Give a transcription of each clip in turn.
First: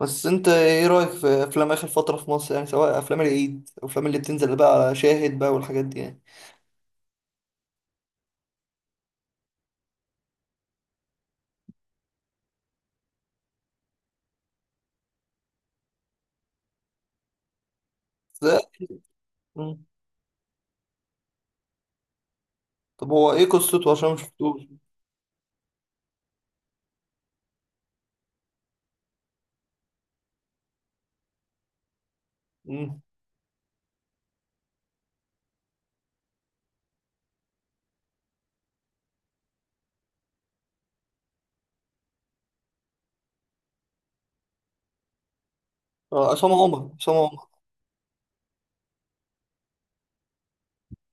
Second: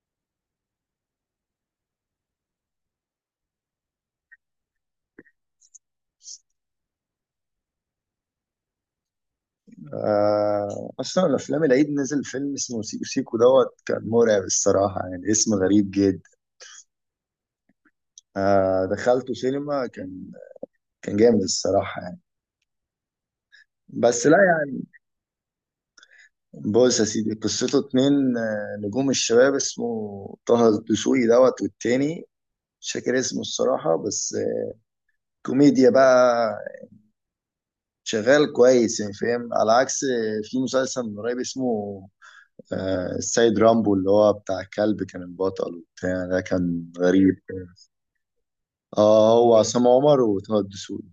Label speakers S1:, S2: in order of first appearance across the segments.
S1: بس انت ايه رأيك في افلام اخر فترة في مصر، يعني سواء افلام العيد او افلام اللي بتنزل بقى على شاهد بقى والحاجات دي يعني.
S2: اصلا افلام العيد نزل فيلم اسمه سيكو سيكو دوت، كان مرعب الصراحه، يعني اسم غريب جدا.
S1: ازاي؟
S2: دخلته
S1: مم.
S2: سينما. كان جامد الصراحه يعني.
S1: طب هو ايه قصته عشان ما
S2: بس لا
S1: شفتوش؟
S2: يعني، بص يا سيدي قصته اتنين، نجوم الشباب، اسمه طه الدسوقي دوت، والتاني مش
S1: مم.
S2: فاكر اسمه الصراحه، بس كوميديا بقى، شغال كويس يعني فاهم. على عكس في مسلسل من قريب اسمه السيد رامبو، اللي هو بتاع الكلب كان البطل وبتاع،
S1: اه،
S2: ده
S1: عصام
S2: كان
S1: عمر عصام
S2: غريب.
S1: عمر.
S2: اه هو عصام عمر وطه الدسوقي.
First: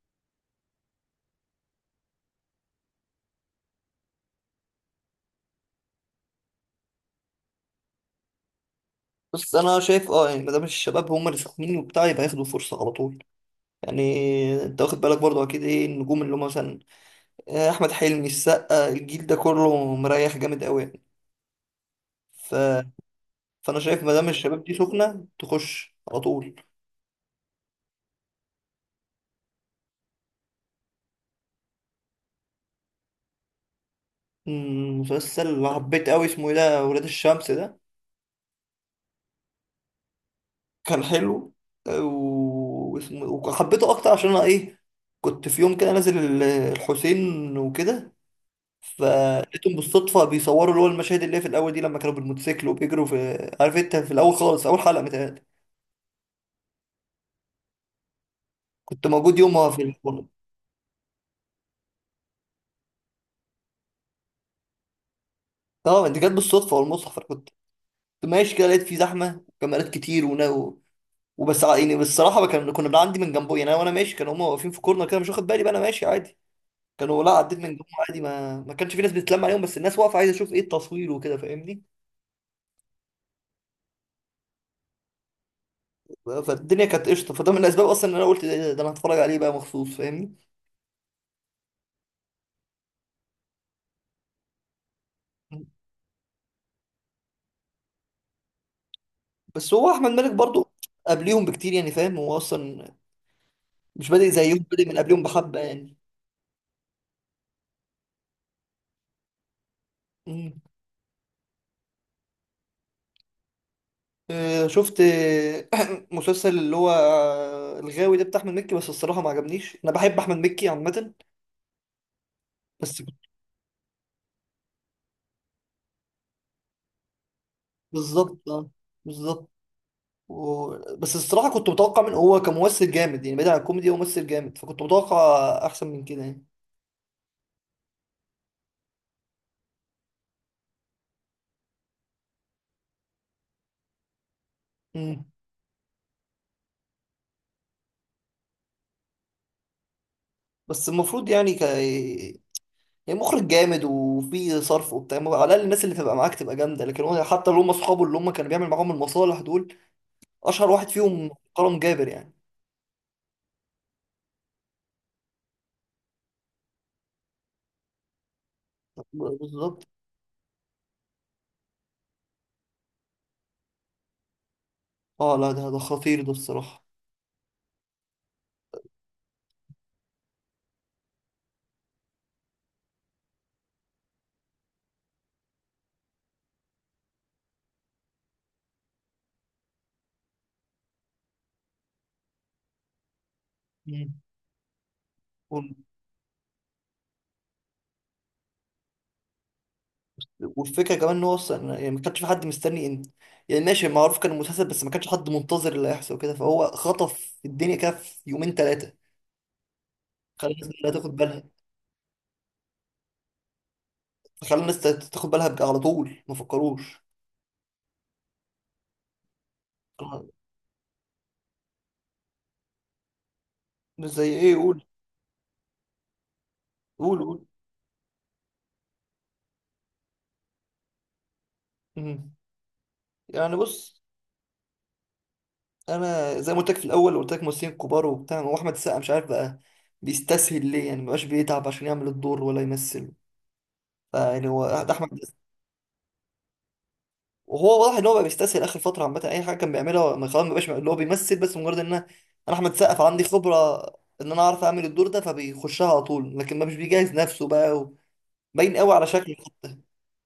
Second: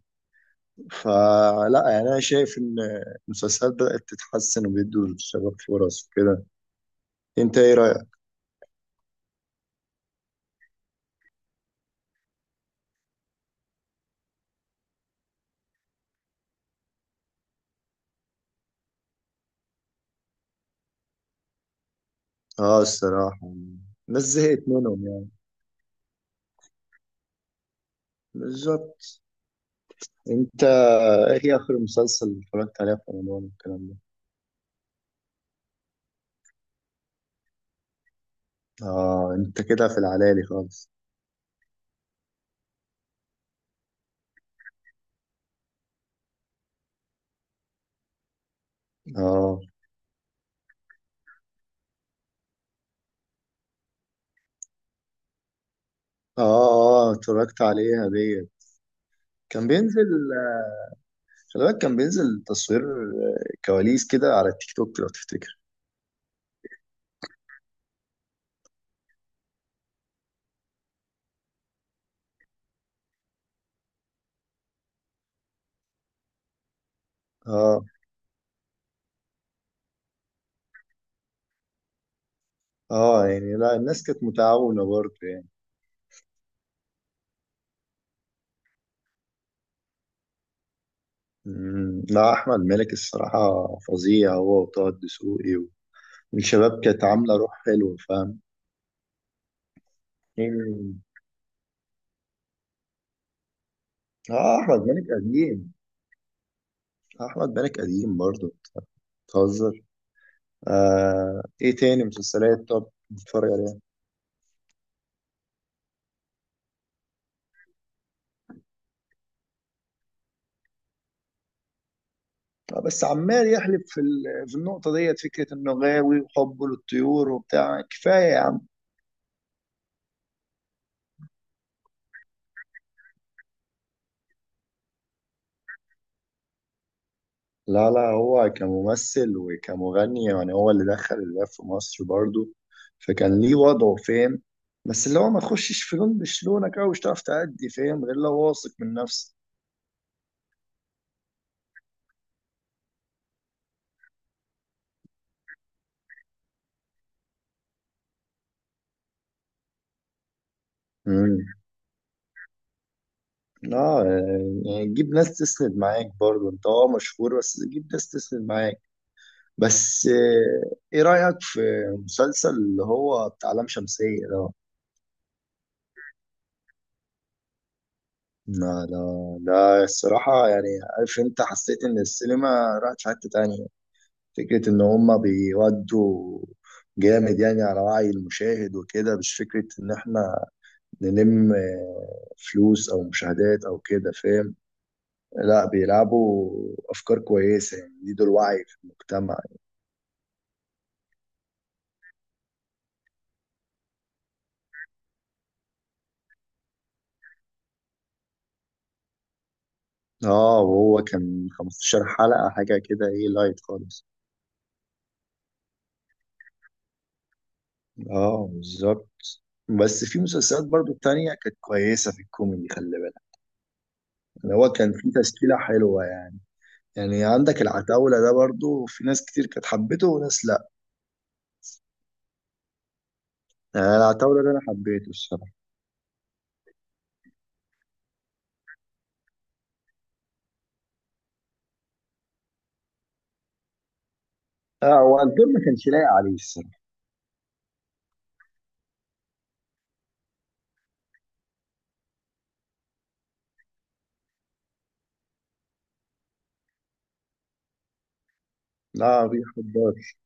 S2: فلا يعني، انا شايف ان المسلسلات بدأت تتحسن وبيدوا للشباب فرص وكده. انت ايه رأيك؟
S1: بس انا شايف يعني ما دام الشباب هم اللي ساخنين وبتاع يبقى ياخدوا فرصة على طول يعني. انت واخد بالك برضه، اكيد ايه النجوم اللي هم مثلا؟ اه، احمد حلمي، السقا، الجيل ده كله مريح جامد قوي يعني. ف...
S2: اه الصراحة.
S1: فانا شايف ما
S2: الناس
S1: دام الشباب
S2: زهقت
S1: دي
S2: منهم
S1: سخنة
S2: يعني.
S1: تخش على طول.
S2: بالظبط. انت ايه اخر مسلسل اتفرجت عليه في رمضان والكلام ده؟
S1: مسلسل اللي حبيت قوي اسمه ايه ده، ولاد الشمس ده.
S2: اه انت كده في العلالي خالص.
S1: كان حلو. واسمه وحبيته اكتر عشان انا ايه. كنت في يوم كده نازل الحسين وكده.
S2: اه
S1: فلقيتهم بالصدفه بيصوروا اللي هو المشاهد اللي هي في الاول دي، لما كانوا بالموتوسيكل وبيجروا في، عارف انت، في الاول خالص في اول حلقه متهيألي.
S2: اه اتفرجت عليها ديت.
S1: كنت موجود
S2: كان
S1: يومها في
S2: بينزل،
S1: الفورم.
S2: خلي بالك كان بينزل تصوير كواليس كده على التيك توك لو تفتكر.
S1: اه، دي كانت بالصدفه والمصحف. أنا كنت ماشي كده، لقيت في زحمه وكاميرات كتير ونا وبس يعني بالصراحه ما كنا بنعدي من جنبه، يعني انا، وانا ماشي كانوا هم واقفين في كورنر كده، مش واخد بالي، بقى انا ماشي عادي. كانوا لا، عديت من
S2: اه
S1: جنبهم عادي، ما كانش في ناس بتتلم عليهم، بس الناس واقفه عايزه تشوف ايه التصوير وكده، فاهمني.
S2: اه يعني لا الناس كانت متعاونة برضه يعني.
S1: فالدنيا كانت قشطه، فده من الاسباب اصلا ان انا قلت ده انا هتفرج عليه بقى مخصوص، فاهمني.
S2: مم. لا أحمد مالك الصراحة فظيع، هو وطه الدسوقي والشباب كانت عاملة روح حلوة فاهم.
S1: بس هو احمد مالك برضو
S2: مم.
S1: قبليهم بكتير يعني، فاهم هو اصلا مش بادئ زيهم،
S2: اه أحمد
S1: بادئ من
S2: مالك
S1: قبليهم، بحبه
S2: قديم،
S1: يعني.
S2: أحمد مالك قديم برضه، بتهزر.
S1: مم.
S2: آه ايه تاني مسلسلات طب بتتفرج عليها؟
S1: شفت مسلسل اللي هو الغاوي ده بتاع احمد مكي، بس الصراحه ما عجبنيش، انا بحب احمد مكي عامه.
S2: آه
S1: بس.
S2: بس عمال يحلب في في النقطة ديت، فكرة انه غاوي وحبه للطيور وبتاع، كفاية يا
S1: بالظبط
S2: عم.
S1: بالظبط. و... بس الصراحة كنت متوقع من، هو كممثل جامد يعني بعيد عن الكوميدي، هو ممثل جامد، فكنت متوقع أحسن من كده يعني.
S2: لا هو كممثل وكمغني، يعني هو اللي دخل الراب في مصر برضو، فكان ليه وضعه فاهم. بس اللي
S1: مم.
S2: هو ما تخشش في لون مش لونك أوي، مش هتعرف تأدي فاهم، غير لو واثق من نفسك.
S1: بس المفروض يعني يعني مخرج جامد وفي صرف وبتاع، على الأقل الناس اللي تبقى معاك تبقى جامدة، لكن هو حتى اللي هم أصحابه اللي هم كانوا بيعمل معاهم المصالح دول، أشهر واحد فيهم
S2: امم،
S1: كرم جابر يعني.
S2: اه يعني جيب ناس تسند معاك برضو، انت اه مشهور بس جيب ناس تسند معاك.
S1: بالظبط
S2: بس ايه رأيك في مسلسل اللي هو بتاع لام شمسية ده؟
S1: اه. لا، ده خطير ده الصراحة.
S2: لا ده الصراحة يعني، عارف انت، حسيت ان السينما راحت في حتة تانية. فكرة إن هما بيودوا جامد يعني على وعي المشاهد وكده، مش فكرة إن إحنا نلم فلوس أو مشاهدات أو كده فاهم. لا
S1: مم.
S2: بيلعبوا أفكار كويسة، يعني يزيدوا الوعي في المجتمع.
S1: والفكره كمان ان هو اصلا يعني ما كانش في حد مستني ان، يعني ماشي، معروف كان المسلسل، بس ما كانش حد منتظر اللي هيحصل كده، فهو خطف الدنيا كده في يومين ثلاثه. خلى
S2: آه
S1: الناس لا
S2: وهو
S1: تاخد بالها.
S2: كان 15 حلقة حاجة كده، إيه لايت خالص.
S1: خلى الناس تاخد بالها بقى على طول، ما فكروش.
S2: آه بالظبط. بس في
S1: آه،
S2: مسلسلات برضو التانية كانت كويسة في الكوميدي خلي بالك.
S1: مش زي ايه،
S2: اللي هو
S1: قول.
S2: كان في تشكيلة حلوة يعني،
S1: قول
S2: يعني
S1: قول.
S2: عندك العتاولة ده برضو، في ناس كتير كانت حبته وناس.
S1: مم. يعني
S2: انا
S1: بص.
S2: العتاولة ده انا حبيته الصراحه.
S1: انا زي ما قلت لك في الاول، قلت لك ممثلين كبار وبتاع، هو احمد السقا مش عارف بقى بيستسهل ليه يعني، ما بقاش بيتعب عشان يعمل الدور ولا يمثل. يعني هو
S2: لا
S1: ده احمد.
S2: هو الدور ما كانش لايق عليه الصراحه.
S1: وهو واضح ان هو بقى بيستسهل اخر فتره عامه، اي حاجه كان بيعملها، ما خلاص ما بقاش اللي هو بيمثل، بس مجرد ان أنا احمد سقف عندي خبره، ان انا اعرف اعمل الدور ده فبيخشها على طول، لكن ما مش بيجهز نفسه بقى باين قوي على
S2: لا ما
S1: شكله حتى.
S2: بيحضرش.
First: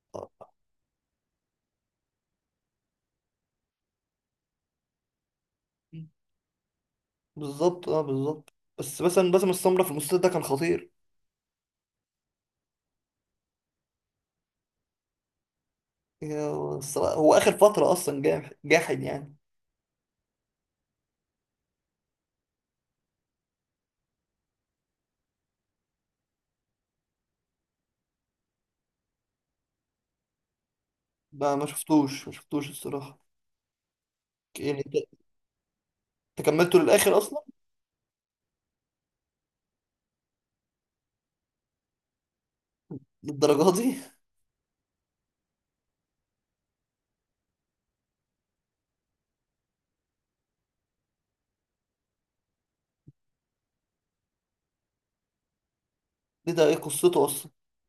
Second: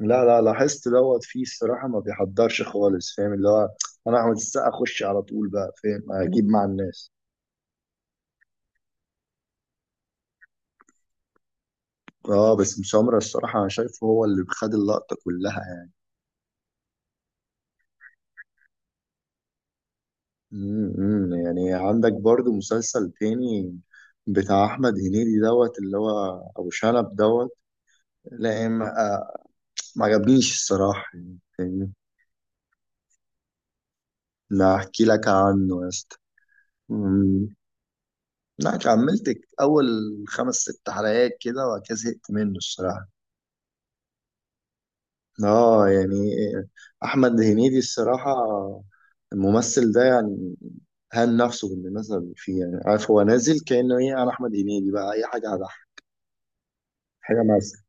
S2: لا
S1: آه،
S2: لا لاحظت دوت فيه الصراحه، ما بيحضرش خالص فاهم اللي هو، انا احمد السقا اخش على طول بقى فاهم اجيب مع الناس.
S1: بالظبط بالظبط. بس مثلا باسم السمره في المسلسل ده كان خطير.
S2: اه بس مسامرة الصراحة أنا شايفه هو اللي خد اللقطة كلها يعني.
S1: يا الصراحة، هو اخر فتره اصلا جاحد يعني.
S2: امم، يعني عندك برضو مسلسل تاني بتاع أحمد هنيدي دوت، اللي هو أبو شنب دوت. لا ما آه، ما عجبنيش الصراحة يعني
S1: ما
S2: فاهمني؟
S1: شفتوش، ما شفتوش الصراحه.
S2: لا
S1: يعني انت
S2: أحكي لك عنه يا اسطى.
S1: أنت كملته للاخر اصلا؟
S2: لا كملت اول خمس ست حلقات كده، وبعد كده زهقت منه الصراحه.
S1: للدرجه دي؟
S2: اه يعني احمد هنيدي الصراحه، الممثل ده يعني هان نفسه بالمناسبه اللي فيه. يعني عارف، هو نازل كانه ايه، انا احمد هنيدي بقى، اي حاجه هضحك
S1: ايه ده؟ ايه قصته
S2: حاجه مثلا.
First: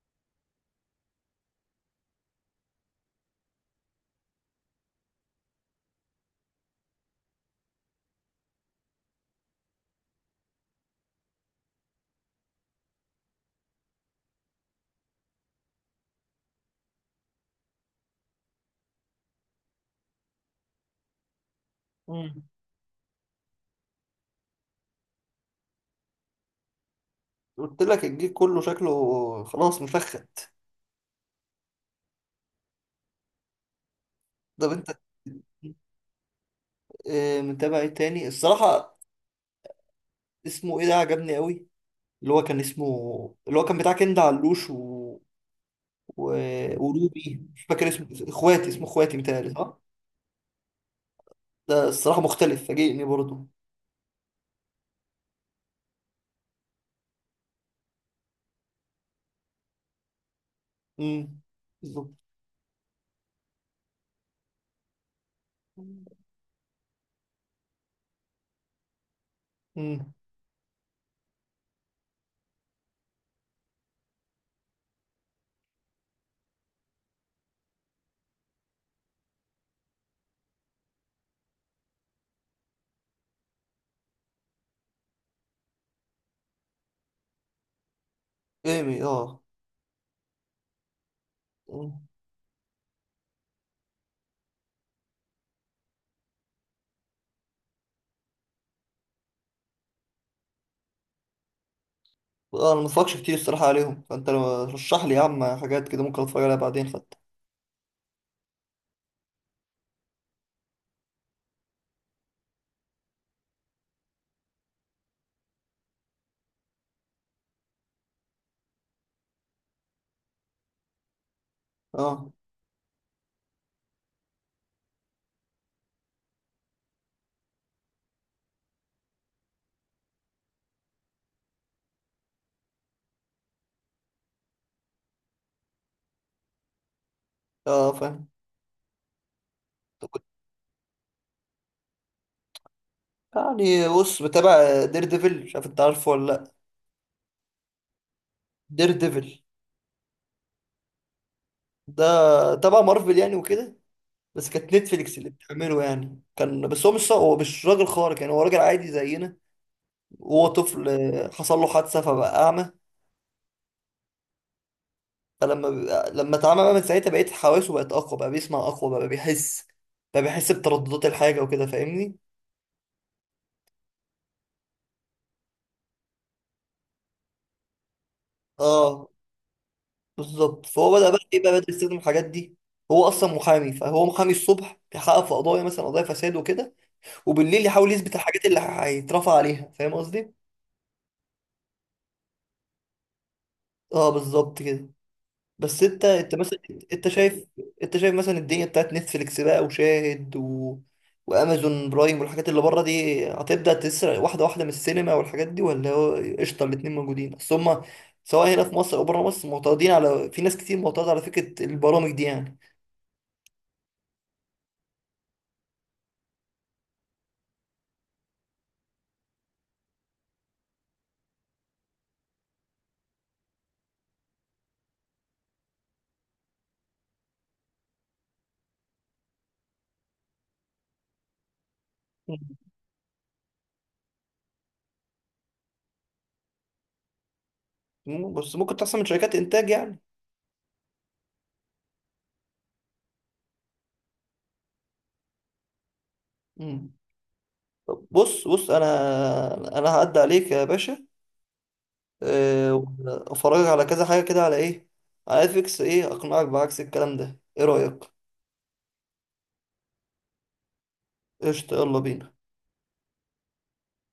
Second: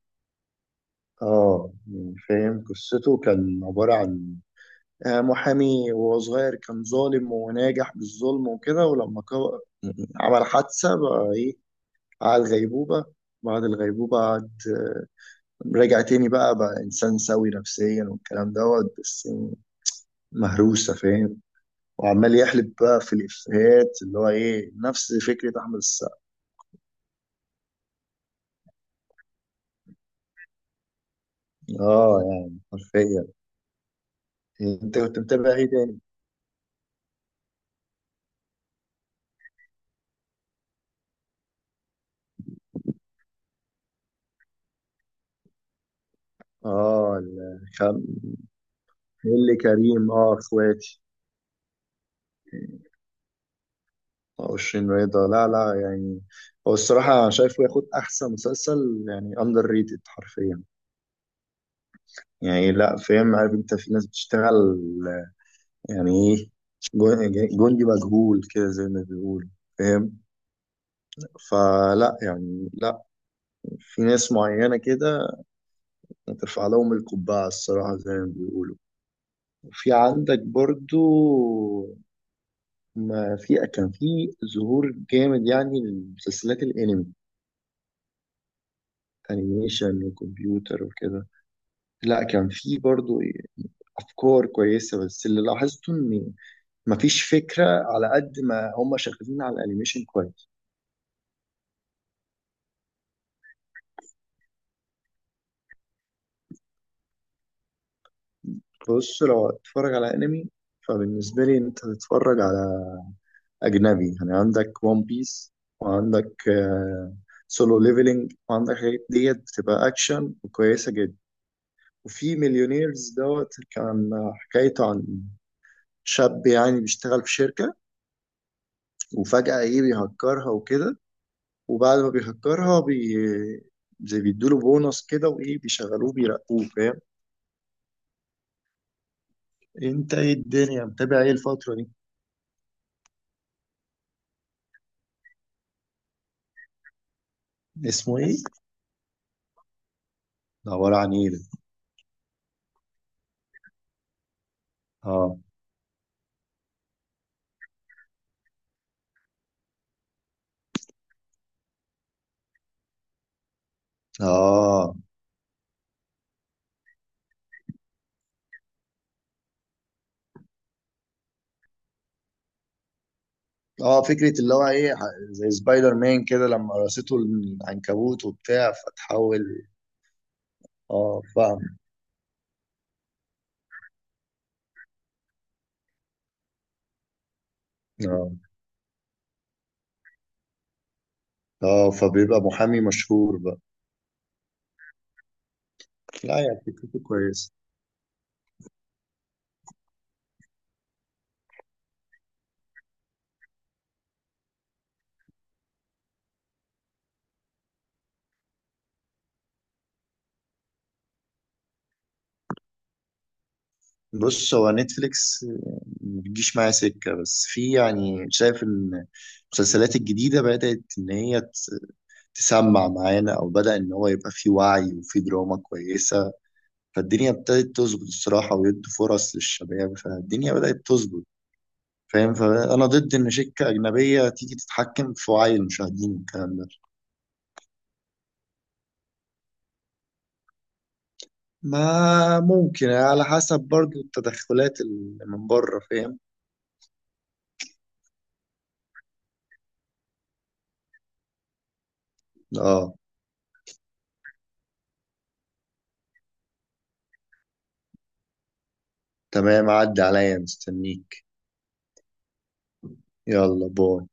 S2: اه يعني فاهم، قصته كان عباره عن محامي، وهو صغير كان ظالم وناجح بالظلم وكده، ولما عمل حادثة بقى ايه، قعد غيبوبة، بعد الغيبوبة قعد، رجع تاني بقى، إنسان سوي نفسيا والكلام دوت، بس مهروسة فاهم. وعمال
S1: اصلا؟
S2: يحلب بقى في الإفيهات، اللي هو إيه نفس فكرة أحمد السقا.
S1: قلت لك الجيل كله شكله خلاص مفخت.
S2: آه يعني حرفيا.
S1: طب
S2: أنت
S1: انت.
S2: كنت متابع إيه تاني؟
S1: متابع ايه تاني الصراحة، اسمه ايه ده؟ عجبني قوي. اللي هو كان اسمه اللي هو كان بتاع كند علوش و...
S2: آه
S1: وروبي، مش فاكر
S2: الخم...
S1: اسمه. اخواتي، اسمه اخواتي متهيألي،
S2: اللي
S1: صح؟
S2: كريم آه إخواتي.
S1: ده الصراحة مختلف، فاجئني برضه.
S2: وشين رضا. لا لا يعني هو الصراحة أنا شايفه ياخد أحسن مسلسل، يعني أندر ريتد حرفيا.
S1: امم. بالظبط.
S2: يعني لا فاهم، عارف أنت في ناس بتشتغل يعني ايه، جندي مجهول كده زي ما بيقول فاهم.
S1: امم.
S2: فلا يعني، لا في ناس معينة كده ترفع لهم القبعة الصراحة زي ما بيقولوا. في عندك برضو، ما في كان في ظهور جامد يعني لمسلسلات الانمي،
S1: ايمي اه.
S2: انيميشن وكمبيوتر وكده.
S1: مم.
S2: لا كان في برضو افكار كويسة، بس اللي لاحظته ان مفيش فكرة على قد ما هم شغالين على الانيميشن كويس.
S1: اه، انا ما اتفرجش كتير الصراحة عليهم، فانت لو رشح لي يا عم حاجات كده ممكن اتفرج عليها بعدين حتى.
S2: بص لو هتتفرج على انمي، فبالنسبة لي انت تتفرج على اجنبي، يعني عندك ون بيس، وعندك سولو ليفلينج، وعندك حاجات ديت بتبقى اكشن وكويسة جدا.
S1: اه
S2: وفي مليونيرز دوت، كان حكايته عن شاب يعني بيشتغل في شركة، وفجأة ايه بيهكرها وكده، وبعد ما بيهكرها زي بيدوله بونص كده، وايه بيشغلوه بيرقوه فاهم.
S1: اه فاهم.
S2: انت ايه الدنيا متابع ايه الفترة دي؟
S1: يعني بص، بتابع دير ديفل، مش عارف انت عارفه ولا لا.
S2: اسمه ايه؟
S1: دير ديفل.
S2: ده عبارة عن ايه ده؟
S1: ده تبع مارفل يعني وكده، بس كانت نتفليكس اللي
S2: اه
S1: بتعمله يعني، كان بس هو مش راجل خارق يعني، هو راجل عادي زينا. وهو طفل حصل له حادثة فبقى أعمى.
S2: اه
S1: لما اتعمى بقى، من ساعتها بقيت حواسه، بقت أقوى، بقى بيسمع أقوى، بقى بيحس بترددات الحاجة وكده، فاهمني؟
S2: اه فكرة اللي هو ايه زي سبايدر مان كده لما قرصته العنكبوت وبتاع
S1: اه،
S2: فتحول.
S1: بالظبط. فهو بدأ بقى
S2: اه
S1: ايه، بقى بدأ
S2: فاهم.
S1: يستخدم الحاجات دي. هو أصلا محامي، فهو محامي الصبح بيحقق في قضايا، مثلا قضايا فساد وكده، وبالليل يحاول يثبت
S2: اه
S1: الحاجات اللي هيترفع عليها، فاهم قصدي؟
S2: اه فبيبقى محامي مشهور بقى.
S1: اه بالظبط كده. بس انت
S2: لا
S1: مثلا،
S2: يعني فكرته
S1: انت شايف
S2: كويسة.
S1: انت شايف مثلا الدنيا بتاعت نتفليكس بقى وشاهد وامازون برايم والحاجات اللي بره دي هتبدا تسرق واحده واحده من السينما والحاجات دي، ولا هو قشطه الاتنين موجودين؟ اصل هما سواء هنا في مصر او بره مصر معترضين على، في ناس كتير معترضه على فكره البرامج دي يعني.
S2: بص هو نتفليكس ما بتجيش معايا سكة، بس في يعني شايف ان المسلسلات الجديدة بدأت ان هي تسمع معانا، او بدأ ان هو يبقى في وعي وفي دراما كويسة. فالدنيا ابتدت تظبط الصراحة، ويدوا فرص للشباب، فالدنيا بدأت تظبط فاهم. فانا ضد ان شركه اجنبيه تيجي تتحكم في وعي المشاهدين والكلام ده.
S1: مم. بس ممكن تحصل من شركات انتاج يعني.
S2: ما ممكن على حسب برضو التدخلات اللي من بره فاهم.
S1: مم. طب بص بص، انا هعدي عليك يا باشا،
S2: اه
S1: افرجك على كذا حاجة كده، على ايه، على نتفليكس، ايه اقنعك بعكس الكلام ده؟ ايه رأيك؟
S2: تمام، عدي عليا مستنيك.
S1: قشطة، يلا بينا.
S2: يلا باي.